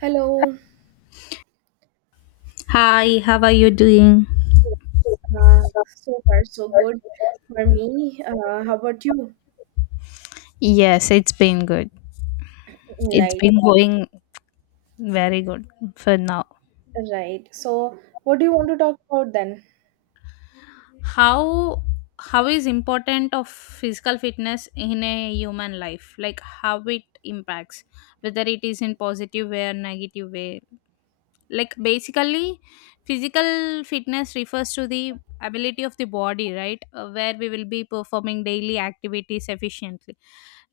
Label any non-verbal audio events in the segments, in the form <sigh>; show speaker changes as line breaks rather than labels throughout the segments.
Hello.
Hi, how are you doing?
Yes. So far, so good for me. How about you?
Yes, it's been good. It's
Right,
been going very good for now.
right. So, what do you want to talk about then?
How how is important of physical fitness in a human life? Like how it impacts, whether it is in positive way or negative way. Like basically physical fitness refers to the ability of the body, right? Where we will be performing daily activities efficiently,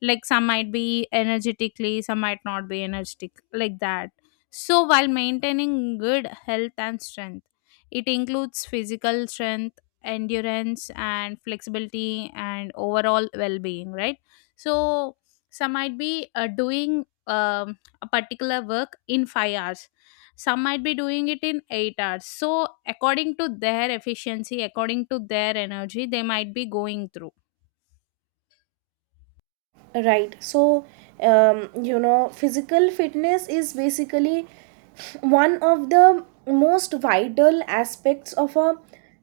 like some might be energetically, some might not be energetic, like that. So while maintaining good health and strength, it includes physical strength, endurance and flexibility and overall well-being, right? So some might be doing a particular work in 5 hours, some might be doing it in 8 hours. So according to their efficiency, according to their energy, they might be going through.
Right. So, physical fitness is basically one of the most vital aspects of a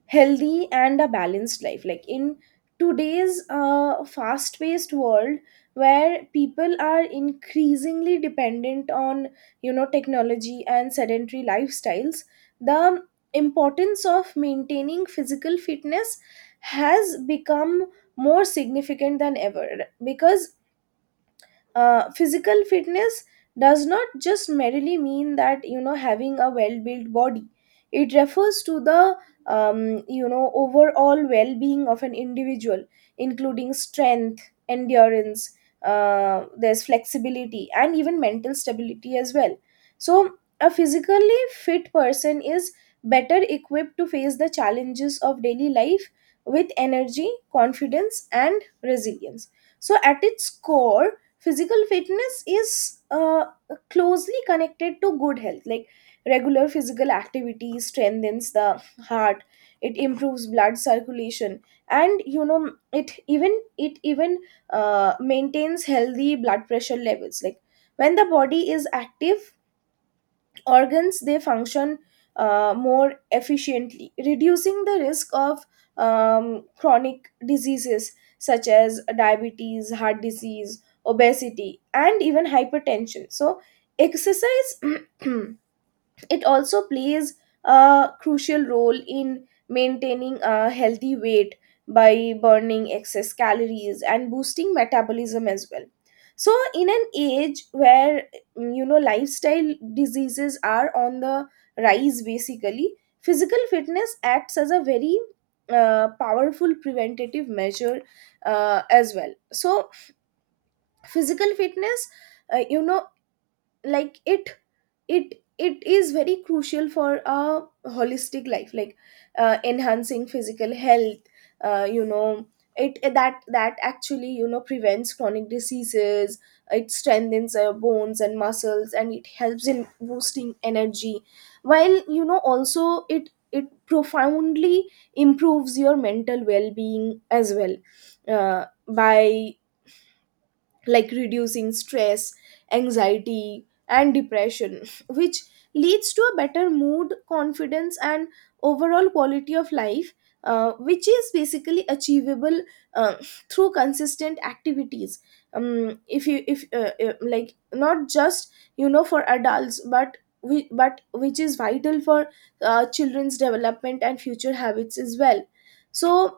healthy and a balanced life. Like in today's fast paced world, where people are increasingly dependent on, technology and sedentary lifestyles, the importance of maintaining physical fitness has become more significant than ever, because physical fitness does not just merely mean that having a well built body. It refers to the overall well being of an individual, including strength, endurance, there's flexibility, and even mental stability as well. So a physically fit person is better equipped to face the challenges of daily life with energy, confidence, and resilience. So at its core, physical fitness is closely connected to good health. Like, regular physical activity strengthens the heart, it improves blood circulation, and it even maintains healthy blood pressure levels. Like, when the body is active, organs they function more efficiently, reducing the risk of chronic diseases such as diabetes, heart disease, obesity, and even hypertension. So exercise. <clears throat> It also plays a crucial role in maintaining a healthy weight by burning excess calories and boosting metabolism as well. So, in an age where lifestyle diseases are on the rise, basically, physical fitness acts as a very powerful preventative measure as well. So, physical fitness, uh, you know, like it is very crucial for a holistic life. Like, enhancing physical health, you know it that that actually prevents chronic diseases, it strengthens our bones and muscles, and it helps in boosting energy, while also it profoundly improves your mental well-being as well, by like reducing stress, anxiety, and depression, <laughs> which leads to a better mood, confidence, and overall quality of life, which is basically achievable uh, <laughs> through consistent activities. If like, not just for adults, but which is vital for children's development and future habits as well. So,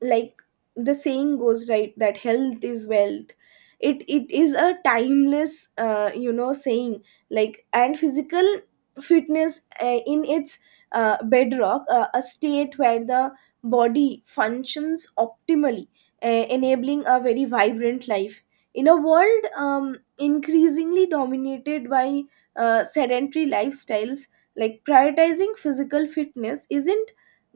like the saying goes, right, that health is wealth. It is a timeless saying. Like, and physical fitness in its bedrock, a state where the body functions optimally, enabling a very vibrant life in a world increasingly dominated by sedentary lifestyles. Like, prioritizing physical fitness isn't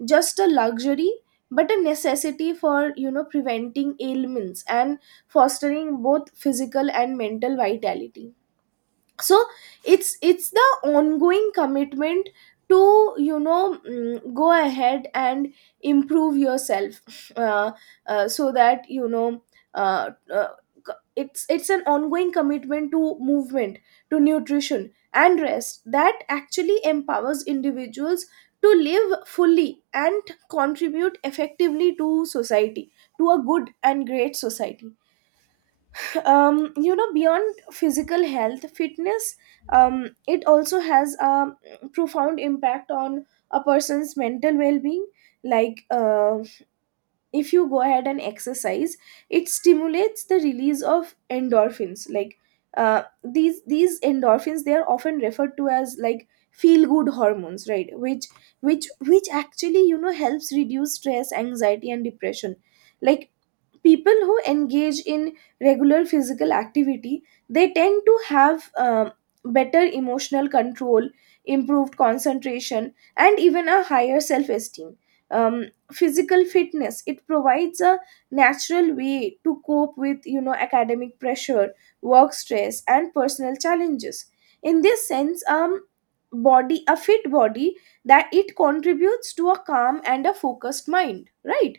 just a luxury but a necessity for preventing ailments and fostering both physical and mental vitality. So it's the ongoing commitment to go ahead and improve yourself. So that you know uh, uh, it's an ongoing commitment to movement, to nutrition, and rest that actually empowers individuals to live fully and contribute effectively to society, to a good and great society. Beyond physical health fitness, it also has a profound impact on a person's mental well-being. Like, if you go ahead and exercise, it stimulates the release of endorphins. Like, these endorphins, they are often referred to as like feel good hormones, right, which actually helps reduce stress, anxiety, and depression. Like, people who engage in regular physical activity, they tend to have better emotional control, improved concentration, and even a higher self-esteem. Um, physical fitness, it provides a natural way to cope with academic pressure, work stress, and personal challenges. In this sense, body a fit body that it contributes to a calm and a focused mind, right,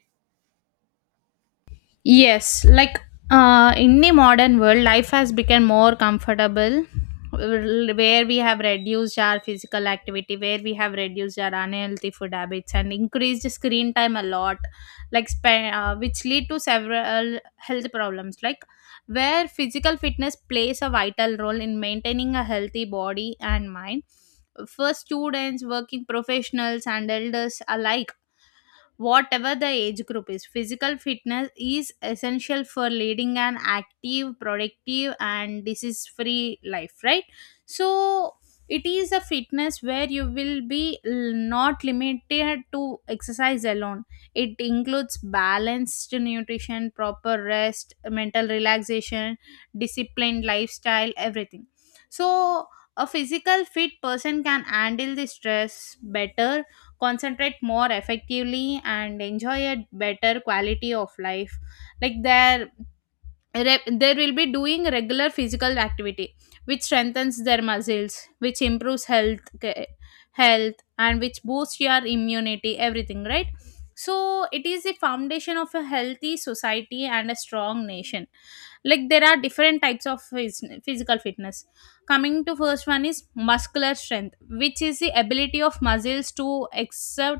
Yes, like in the modern world, life has become more comfortable, where we have reduced our physical activity, where we have reduced our unhealthy food habits and increased screen time a lot, like which lead to several health problems, like where physical fitness plays a vital role in maintaining a healthy body and mind. For students, working professionals, and elders alike, whatever the age group is. Physical fitness is essential for leading an active, productive, and disease free life, right? So, it is a fitness where you will be not limited to exercise alone. It includes balanced nutrition, proper rest, mental relaxation, disciplined lifestyle, everything. So, a physical fit person can handle the stress better, concentrate more effectively and enjoy a better quality of life, like they will be doing regular physical activity which strengthens their muscles, which improves health and which boosts your immunity, everything, right? So it is the foundation of a healthy society and a strong nation. Like there are different types of physical fitness. Coming to first one is muscular strength, which is the ability of muscles to exert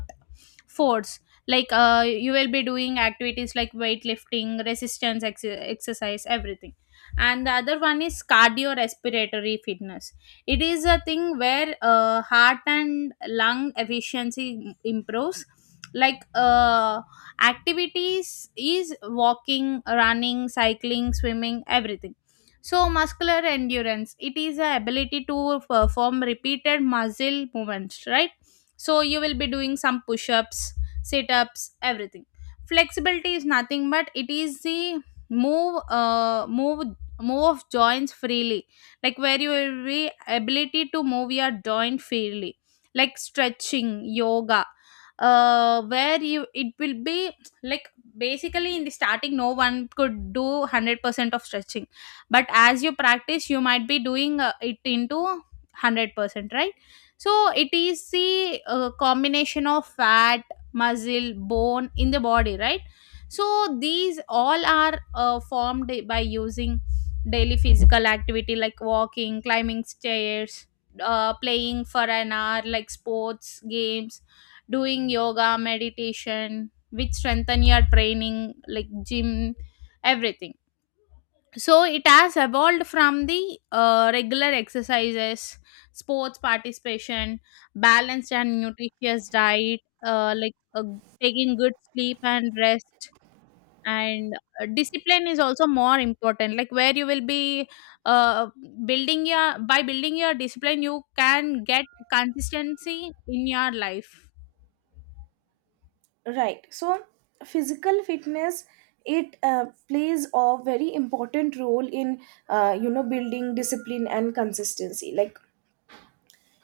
force, like you will be doing activities like weightlifting, resistance exercise everything. And the other one is cardiorespiratory fitness. It is a thing where heart and lung efficiency improves, like activities is walking, running, cycling, swimming, everything. So muscular endurance, it is a ability to perform repeated muscle movements, right? So you will be doing some push-ups, sit ups, everything. Flexibility is nothing but it is the move uh move move of joints freely, like where you will be ability to move your joint freely, like stretching, yoga, where you it will be, like, basically in the starting no one could do 100% of stretching, but as you practice you might be doing it into 100%, right? So it is the combination of fat, muscle, bone in the body, right? So these all are formed by using daily physical activity, like walking, climbing stairs, playing for an hour like sports games, doing yoga, meditation, which strengthen your training like gym, everything. So it has evolved from the regular exercises, sports participation, balanced and nutritious diet, taking good sleep and rest, and discipline is also more important, like where you will be uh, building your by building your discipline you can get consistency in your life.
right. So, physical fitness, it plays a very important role in building discipline and consistency. Like,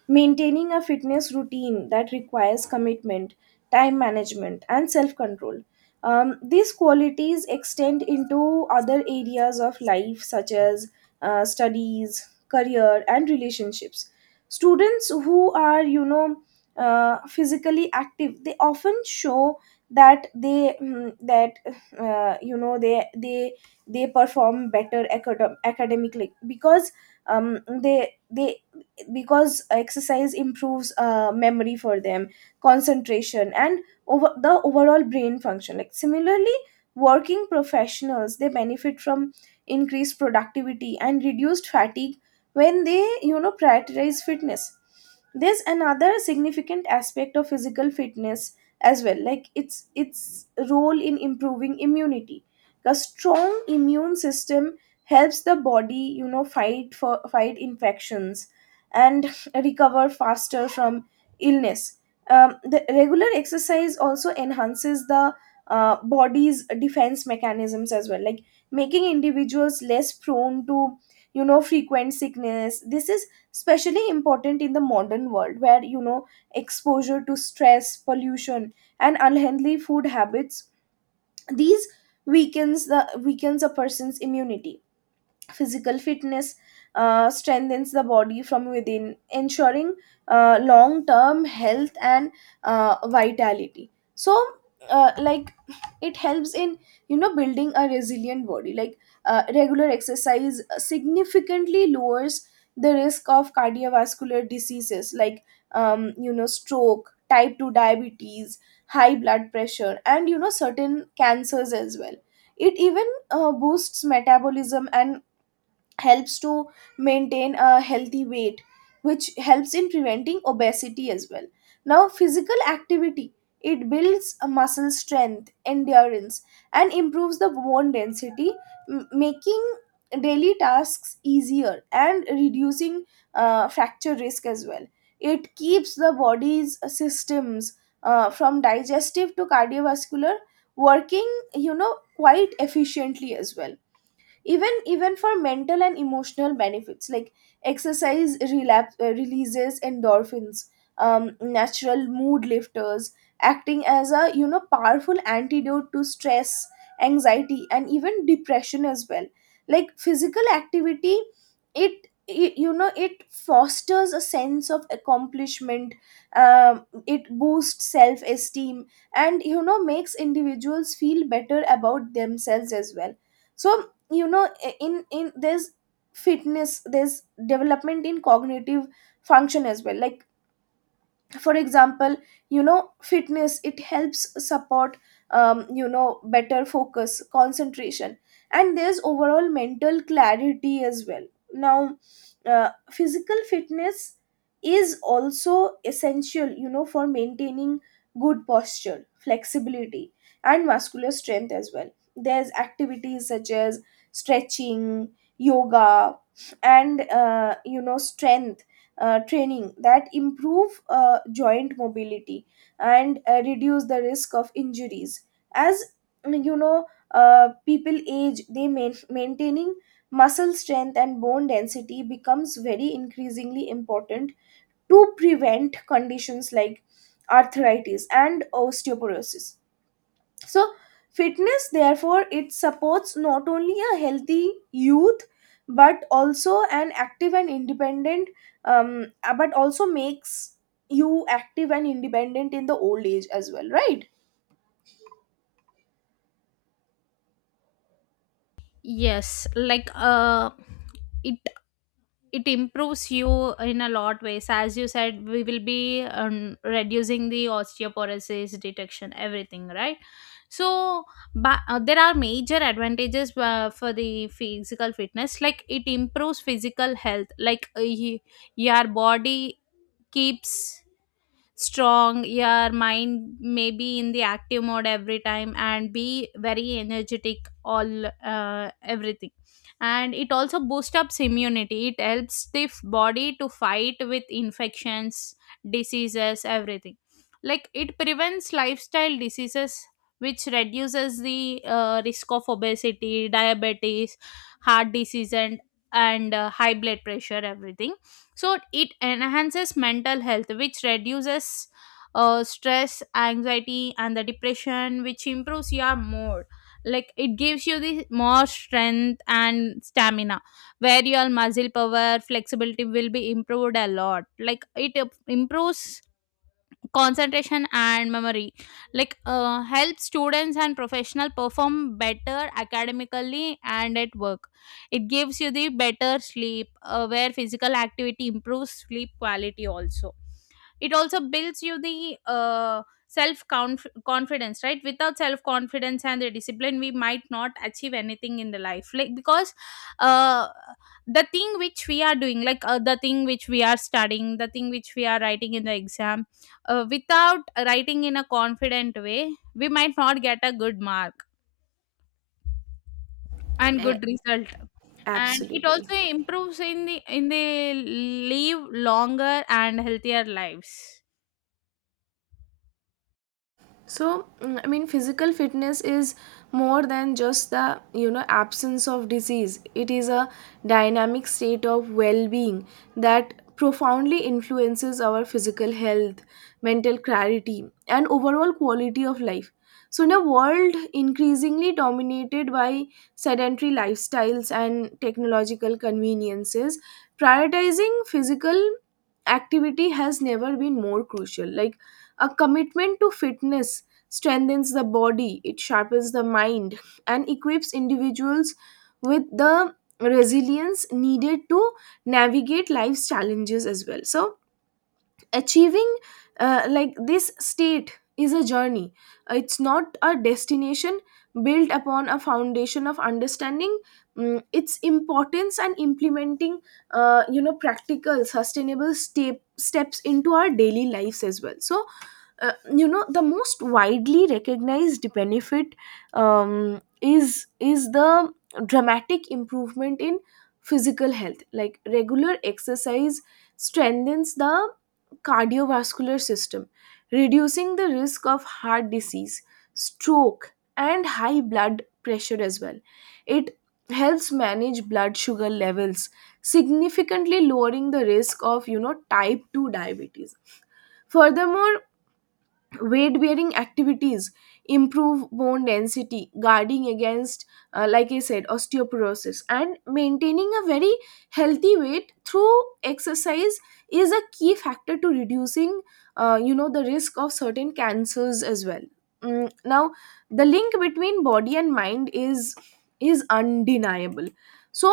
maintaining a fitness routine that requires commitment, time management, and self control. These qualities extend into other areas of life, such as studies, career, and relationships. Students who are, physically active, they often show that uh, you know they they they perform better academically, because they because exercise improves memory for them, concentration, and overall brain function. Like, similarly, working professionals they benefit from increased productivity and reduced fatigue when they prioritize fitness. There's another significant aspect of physical fitness as well, like its role in improving immunity. A strong immune system helps the body fight infections and <laughs> recover faster from illness. The regular exercise also enhances the body's defense mechanisms as well, like making individuals less prone to frequent sickness. This is especially important in the modern world, where exposure to stress, pollution, and unhealthy food habits, these weakens a person's immunity. Physical fitness strengthens the body from within, ensuring long term health and vitality. So, like, it helps in building a resilient body. Like, regular exercise significantly lowers the risk of cardiovascular diseases, like stroke, type two diabetes, high blood pressure, and certain cancers as well. It even boosts metabolism and helps to maintain a healthy weight, which helps in preventing obesity as well. Now physical activity, it builds a muscle strength, endurance, and improves the bone density, making daily tasks easier and reducing fracture risk as well. It keeps the body's systems, from digestive to cardiovascular, working quite efficiently as well. Even for mental and emotional benefits, like exercise releases endorphins, natural mood lifters, acting as a powerful antidote to stress, anxiety, and even depression as well. Like, physical activity, it it fosters a sense of accomplishment. It boosts self-esteem and makes individuals feel better about themselves as well. So, you know eh, in there's fitness, there's development in cognitive function as well. Like, for example, fitness, it helps support better focus, concentration, and there's overall mental clarity as well. Now, physical fitness is also essential for maintaining good posture, flexibility, and muscular strength as well. There's activities such as stretching, yoga, and strength training that improve joint mobility and reduce the risk of injuries. As you know people age, they maintaining muscle strength and bone density becomes very increasingly important to prevent conditions like arthritis and osteoporosis. So fitness, therefore, it supports not only a healthy youth, but also an active and independent, but also makes you active and independent in the old age as well, right.
Yes, like it it improves you in a lot ways, as you said we will be reducing the osteoporosis detection, everything, right? So but there are major advantages for the physical fitness, like it improves physical health, like your body keeps strong, your mind may be in the active mode every time and be very energetic, all everything. And it also boosts up immunity, it helps stiff body to fight with infections, diseases, everything. Like it prevents lifestyle diseases, which reduces the risk of obesity, diabetes, heart disease, and high blood pressure, everything. So it enhances mental health, which reduces stress, anxiety and the depression, which improves your mood. Like it gives you the more strength and stamina, where your muscle power, flexibility will be improved a lot. Like it improves concentration and memory, like help students and professional perform better academically and at work. It gives you the better sleep, where physical activity improves sleep quality also. It also builds you the confidence, right? Without self confidence and the discipline we might not achieve anything in the life, like because uh, the thing which we are doing, like the thing which we are studying, the thing which we are writing in the exam, without writing in a confident way we might not get a good mark and
A-
good result. And it
absolutely.
also improves in the live longer and healthier lives.
So, I mean, physical fitness is more than just the absence of disease. It is a dynamic state of well being that profoundly influences our physical health, mental clarity, and overall quality of life. So, in a world increasingly dominated by sedentary lifestyles and technological conveniences, prioritizing physical activity has never been more crucial. Like, a commitment to fitness strengthens the body, it sharpens the mind, and equips individuals with the resilience needed to navigate life's challenges as well. So, achieving, like, this state is a journey, it's not a destination, built upon a foundation of understanding, its importance, and implementing practical, sustainable steps into our daily lives as well. So the most widely recognized benefit, is the dramatic improvement in physical health. Like, regular exercise strengthens the cardiovascular system, reducing the risk of heart disease, stroke, and high blood pressure as well. It helps manage blood sugar levels, significantly lowering the risk of type 2 diabetes. Furthermore, weight bearing activities improve bone density, guarding against, like I said, osteoporosis, and maintaining a very healthy weight through exercise is a key factor to reducing the risk of certain cancers as well. Now the link between body and mind is undeniable. So,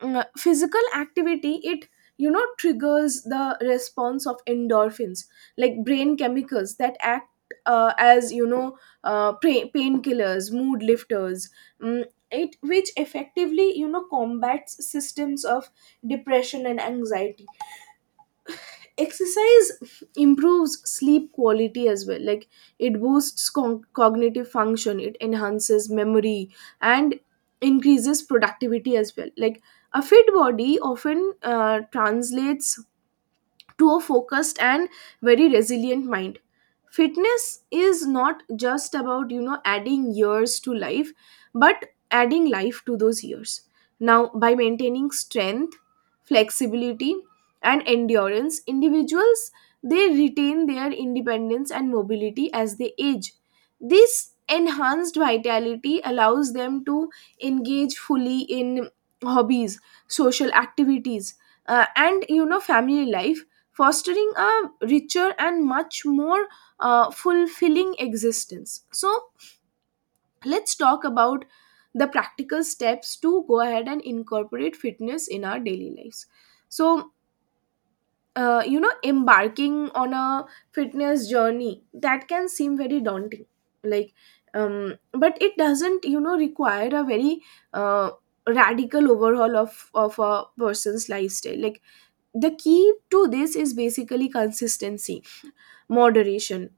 physical activity, it triggers the response of endorphins, like brain chemicals that act as painkillers, mood lifters, mm, it which effectively combats systems of depression and anxiety. Exercise improves sleep quality as well, like it boosts cognitive function, it enhances memory, and increases productivity as well. Like, a fit body often translates to a focused and very resilient mind. Fitness is not just about adding years to life, but adding life to those years. Now, by maintaining strength, flexibility, and endurance, individuals, they retain their independence and mobility as they age. This enhanced vitality allows them to engage fully in hobbies, social activities, and family life, fostering a richer and much more fulfilling existence. So, let's talk about the practical steps to go ahead and incorporate fitness in our daily lives. So, Embarking on a fitness journey that can seem very daunting, like, but it doesn't, require a very uh, radical overhaul of a person's lifestyle. Like the key to this is basically consistency, moderation,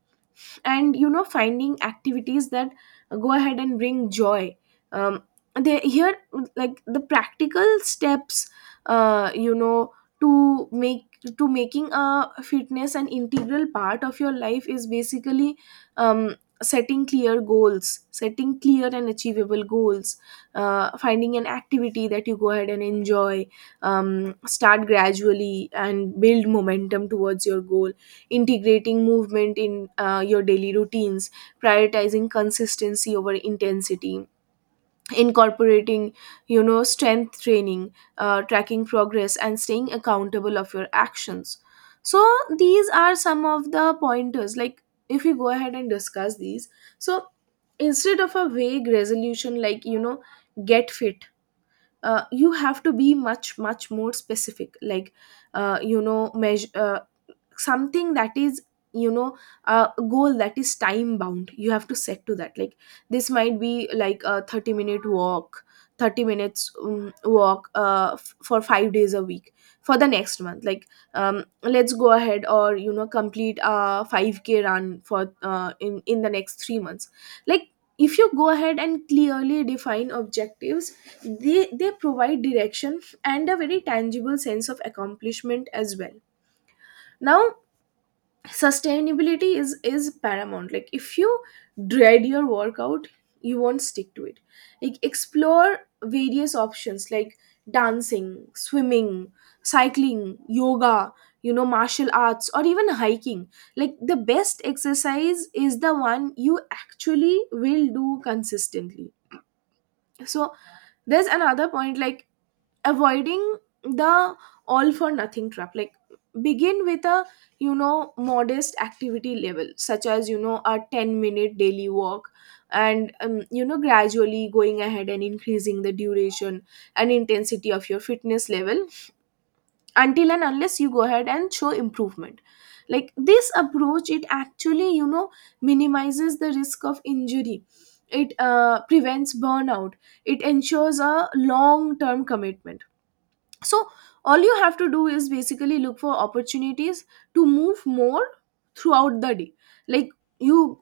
and you know finding activities that go ahead and bring joy. Um they here Like the practical steps, uh you know to make to making a fitness an integral part of your life is basically um setting clear goals, setting clear and achievable goals, finding an activity that you go ahead and enjoy, start gradually and build momentum towards your goal, integrating movement in your daily routines, prioritizing consistency over intensity, incorporating you know strength training, tracking progress and staying accountable of your actions. So these are some of the pointers, like if you go ahead and discuss these. So instead of a vague resolution like you know get fit, you have to be much more specific, like you know measure something that is you know a goal that is time bound, you have to set to that. Like this might be like a 30-minute walk, 30 minutes walk for 5 days a week for the next month. Like let's go ahead or you know complete a 5k run for in the next 3 months. Like if you go ahead and clearly define objectives, they provide direction and a very tangible sense of accomplishment as well. Now sustainability is paramount, like if you dread your workout, you won't stick to it. Like explore various options, like dancing, swimming, cycling, yoga, you know martial arts, or even hiking. Like the best exercise is the one you actually will do consistently. So there's another point, like avoiding the all for nothing trap. Like begin with a you know modest activity level, such as you know a 10-minute daily walk, and you know gradually going ahead and increasing the duration and intensity of your fitness level until and unless you go ahead and show improvement. Like this approach, it actually you know minimizes the risk of injury, it prevents burnout, it ensures a long term commitment. So all you have to do is basically look for opportunities to move more throughout the day. Like you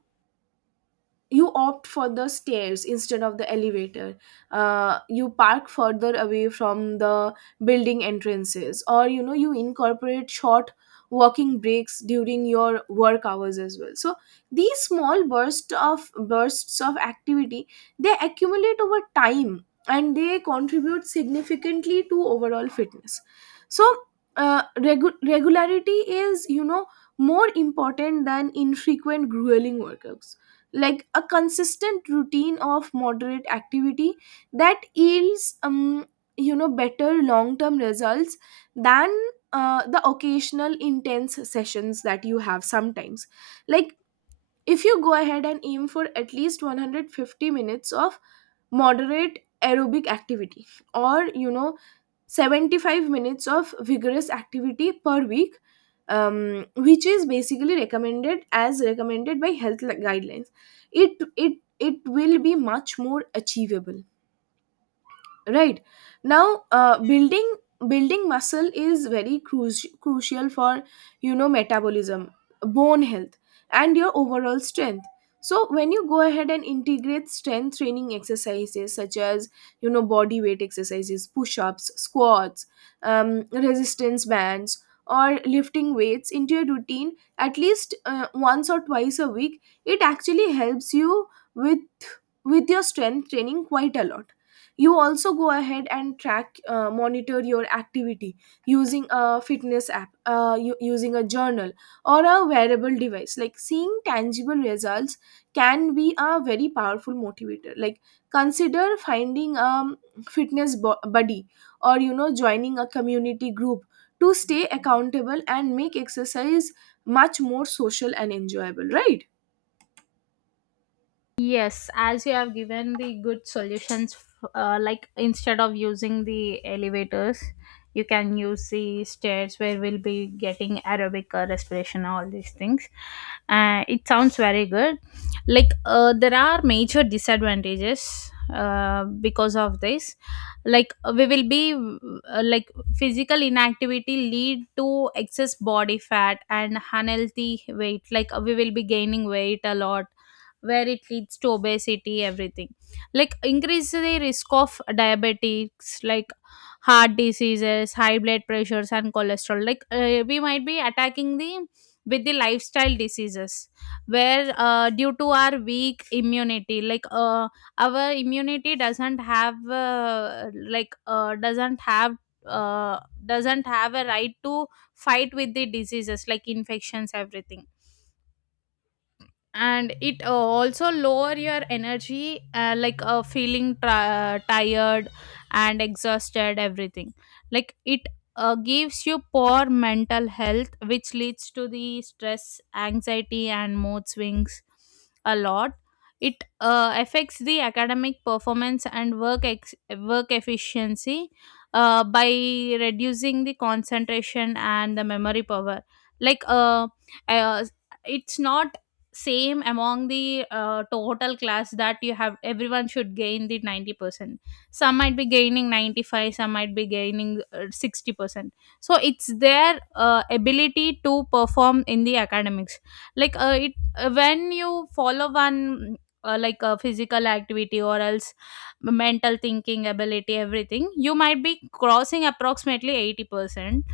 you opt for the stairs instead of the elevator, you park further away from the building entrances, or you know you incorporate short walking breaks during your work hours as well. So these small bursts of activity, they accumulate over time and they contribute significantly to overall fitness. So regularity is you know more important than infrequent grueling workouts. Like a consistent routine of moderate activity, that yields you know better long term results than the occasional intense sessions that you have sometimes. Like if you go ahead and aim for at least 150 minutes of moderate aerobic activity, or you know 75 minutes of vigorous activity per week, which is basically recommended as recommended by health guidelines, it will be much more achievable, right? Now building muscle is crucial for you know metabolism, bone health, and your overall strength. So when you go ahead and integrate strength training exercises, such as you know body weight exercises, push-ups, squats, resistance bands, or lifting weights into your routine at least once or twice a week, it actually helps you with with your strength training quite a lot. You also go ahead and track monitor your activity using a fitness app, using a journal or a wearable device. Like seeing tangible results can be a very powerful motivator. Like consider finding a buddy, or you know joining a community group, to stay accountable and make exercise much more social and enjoyable, right?
Yes, as you have given the good solutions, like instead of using the elevators, you can use the stairs where we'll be getting aerobic respiration, all these things. It sounds very good. Like there are major disadvantages because of this. Like we will be like physical inactivity lead to excess body fat and unhealthy weight. Like we will be gaining weight a lot, where it leads to obesity, everything. Like increase the risk of diabetics, like heart diseases, high blood pressures and cholesterol, like we might be attacking the with the lifestyle diseases, where due to our weak immunity, our immunity doesn't have like uh, doesn't have a right to fight with the diseases, like infections, everything. And it also lower your energy, feeling tired and exhausted, everything. Like it gives you poor mental health, which leads to the stress, anxiety and mood swings a lot. It affects the academic performance and work efficiency by reducing the concentration and the memory power, like uh, it's not same among the total class that you have, everyone should gain the 90%, some might be gaining 95, some might be gaining 60%. So it's their ability to perform in the academics, like it when you follow one like a physical activity or else mental thinking ability, everything, you might be crossing approximately 80%.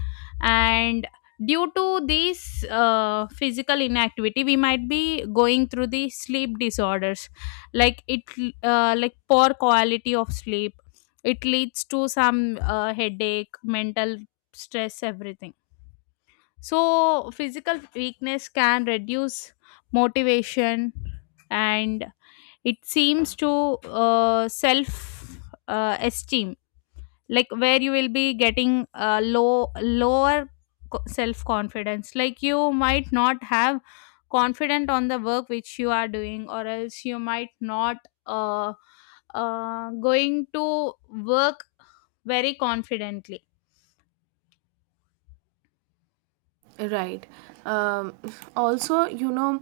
And due to this physical inactivity, we might be going through the sleep disorders, like it, like poor quality of sleep. It leads to some headache, mental stress, everything. So physical weakness can reduce motivation, and it seems to self esteem, like where you will be getting lower self confidence, like you might not have confident on the work which you are doing, or else you might not uh, going to work very confidently
right um, Also you know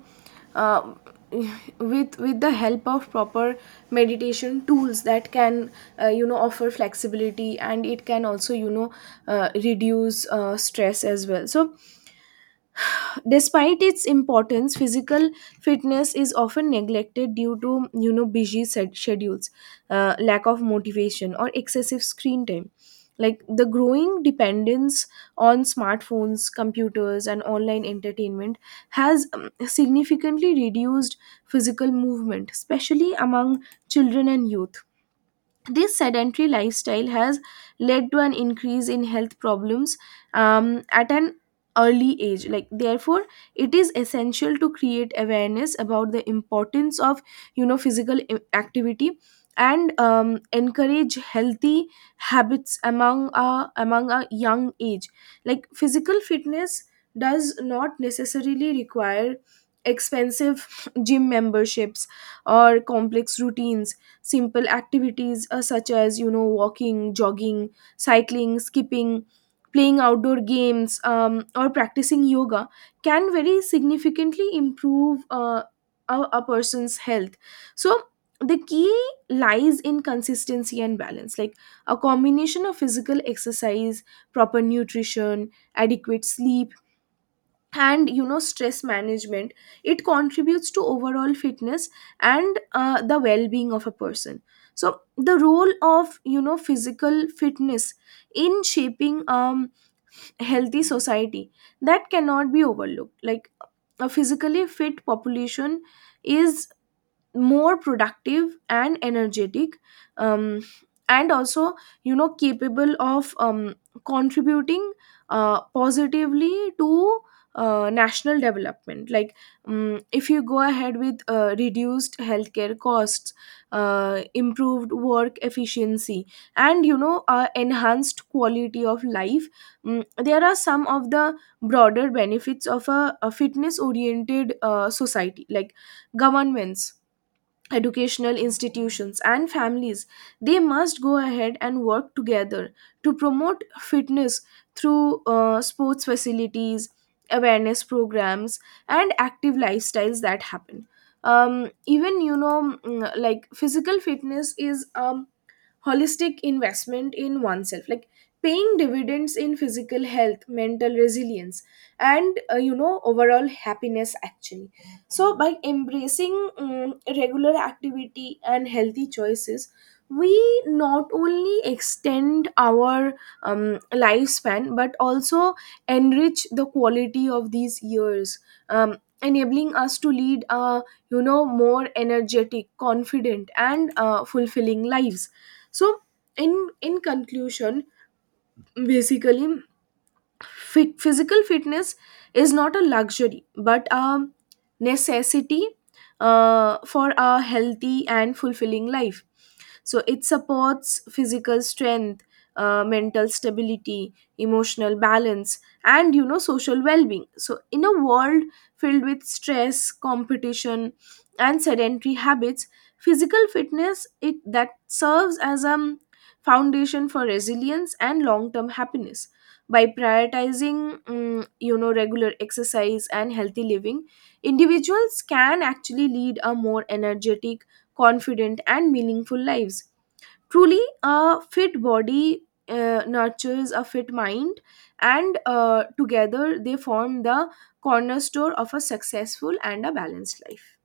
uh, <sighs> with the help of proper meditation tools that can you know offer flexibility, and it can also you know reduce stress as well. So despite its importance, physical fitness is often neglected due to you know busy schedules, lack of motivation, or excessive screen time. Like the growing dependence on smartphones, computers, and online entertainment has significantly reduced physical movement, especially among children and youth. This sedentary lifestyle has led to an increase in health problems at an early age. Like therefore it is essential to create awareness about the importance of you know physical activity, and encourage healthy habits among a among a young age. Like physical fitness does not necessarily require expensive gym memberships or complex routines. Simple activities, such as you know walking, jogging, cycling, skipping, playing outdoor games, or practicing yoga, can very significantly improve a person's health. So the key lies in consistency and balance. Like a combination of physical exercise, proper nutrition, adequate sleep, and you know stress management, it contributes to overall fitness and the well-being of a person. So the role of you know physical fitness in shaping healthy society, that cannot be overlooked. Like a physically fit population is more productive and energetic, um, and also you know capable of contributing positively to national development. Like if you go ahead with reduced healthcare costs, improved work efficiency, and you know enhanced quality of life, there are some of the broader benefits of a fitness oriented society. Like governments, educational institutions, and families, they must go ahead and work together to promote fitness through sports facilities, awareness programs, and active lifestyles that happen. Even you know like physical fitness is holistic investment in oneself, like paying dividends in physical health, mental resilience, and you know overall happiness actually. So by embracing regular activity and healthy choices, we not only extend our lifespan, but also enrich the quality of these years, enabling us to lead a you know more energetic, confident, and fulfilling lives. So in conclusion, basically physical fitness is not a luxury but a necessity for a healthy and fulfilling life. So it supports physical strength, mental stability, emotional balance, and you know social well-being. So in a world filled with stress, competition, and sedentary habits, physical fitness it that serves as a foundation for resilience and long-term happiness. By prioritizing you know regular exercise and healthy living, individuals can actually lead a more energetic, confident, and meaningful lives. Truly a fit body nurtures a fit mind, and together they form the cornerstone of a successful and a balanced life.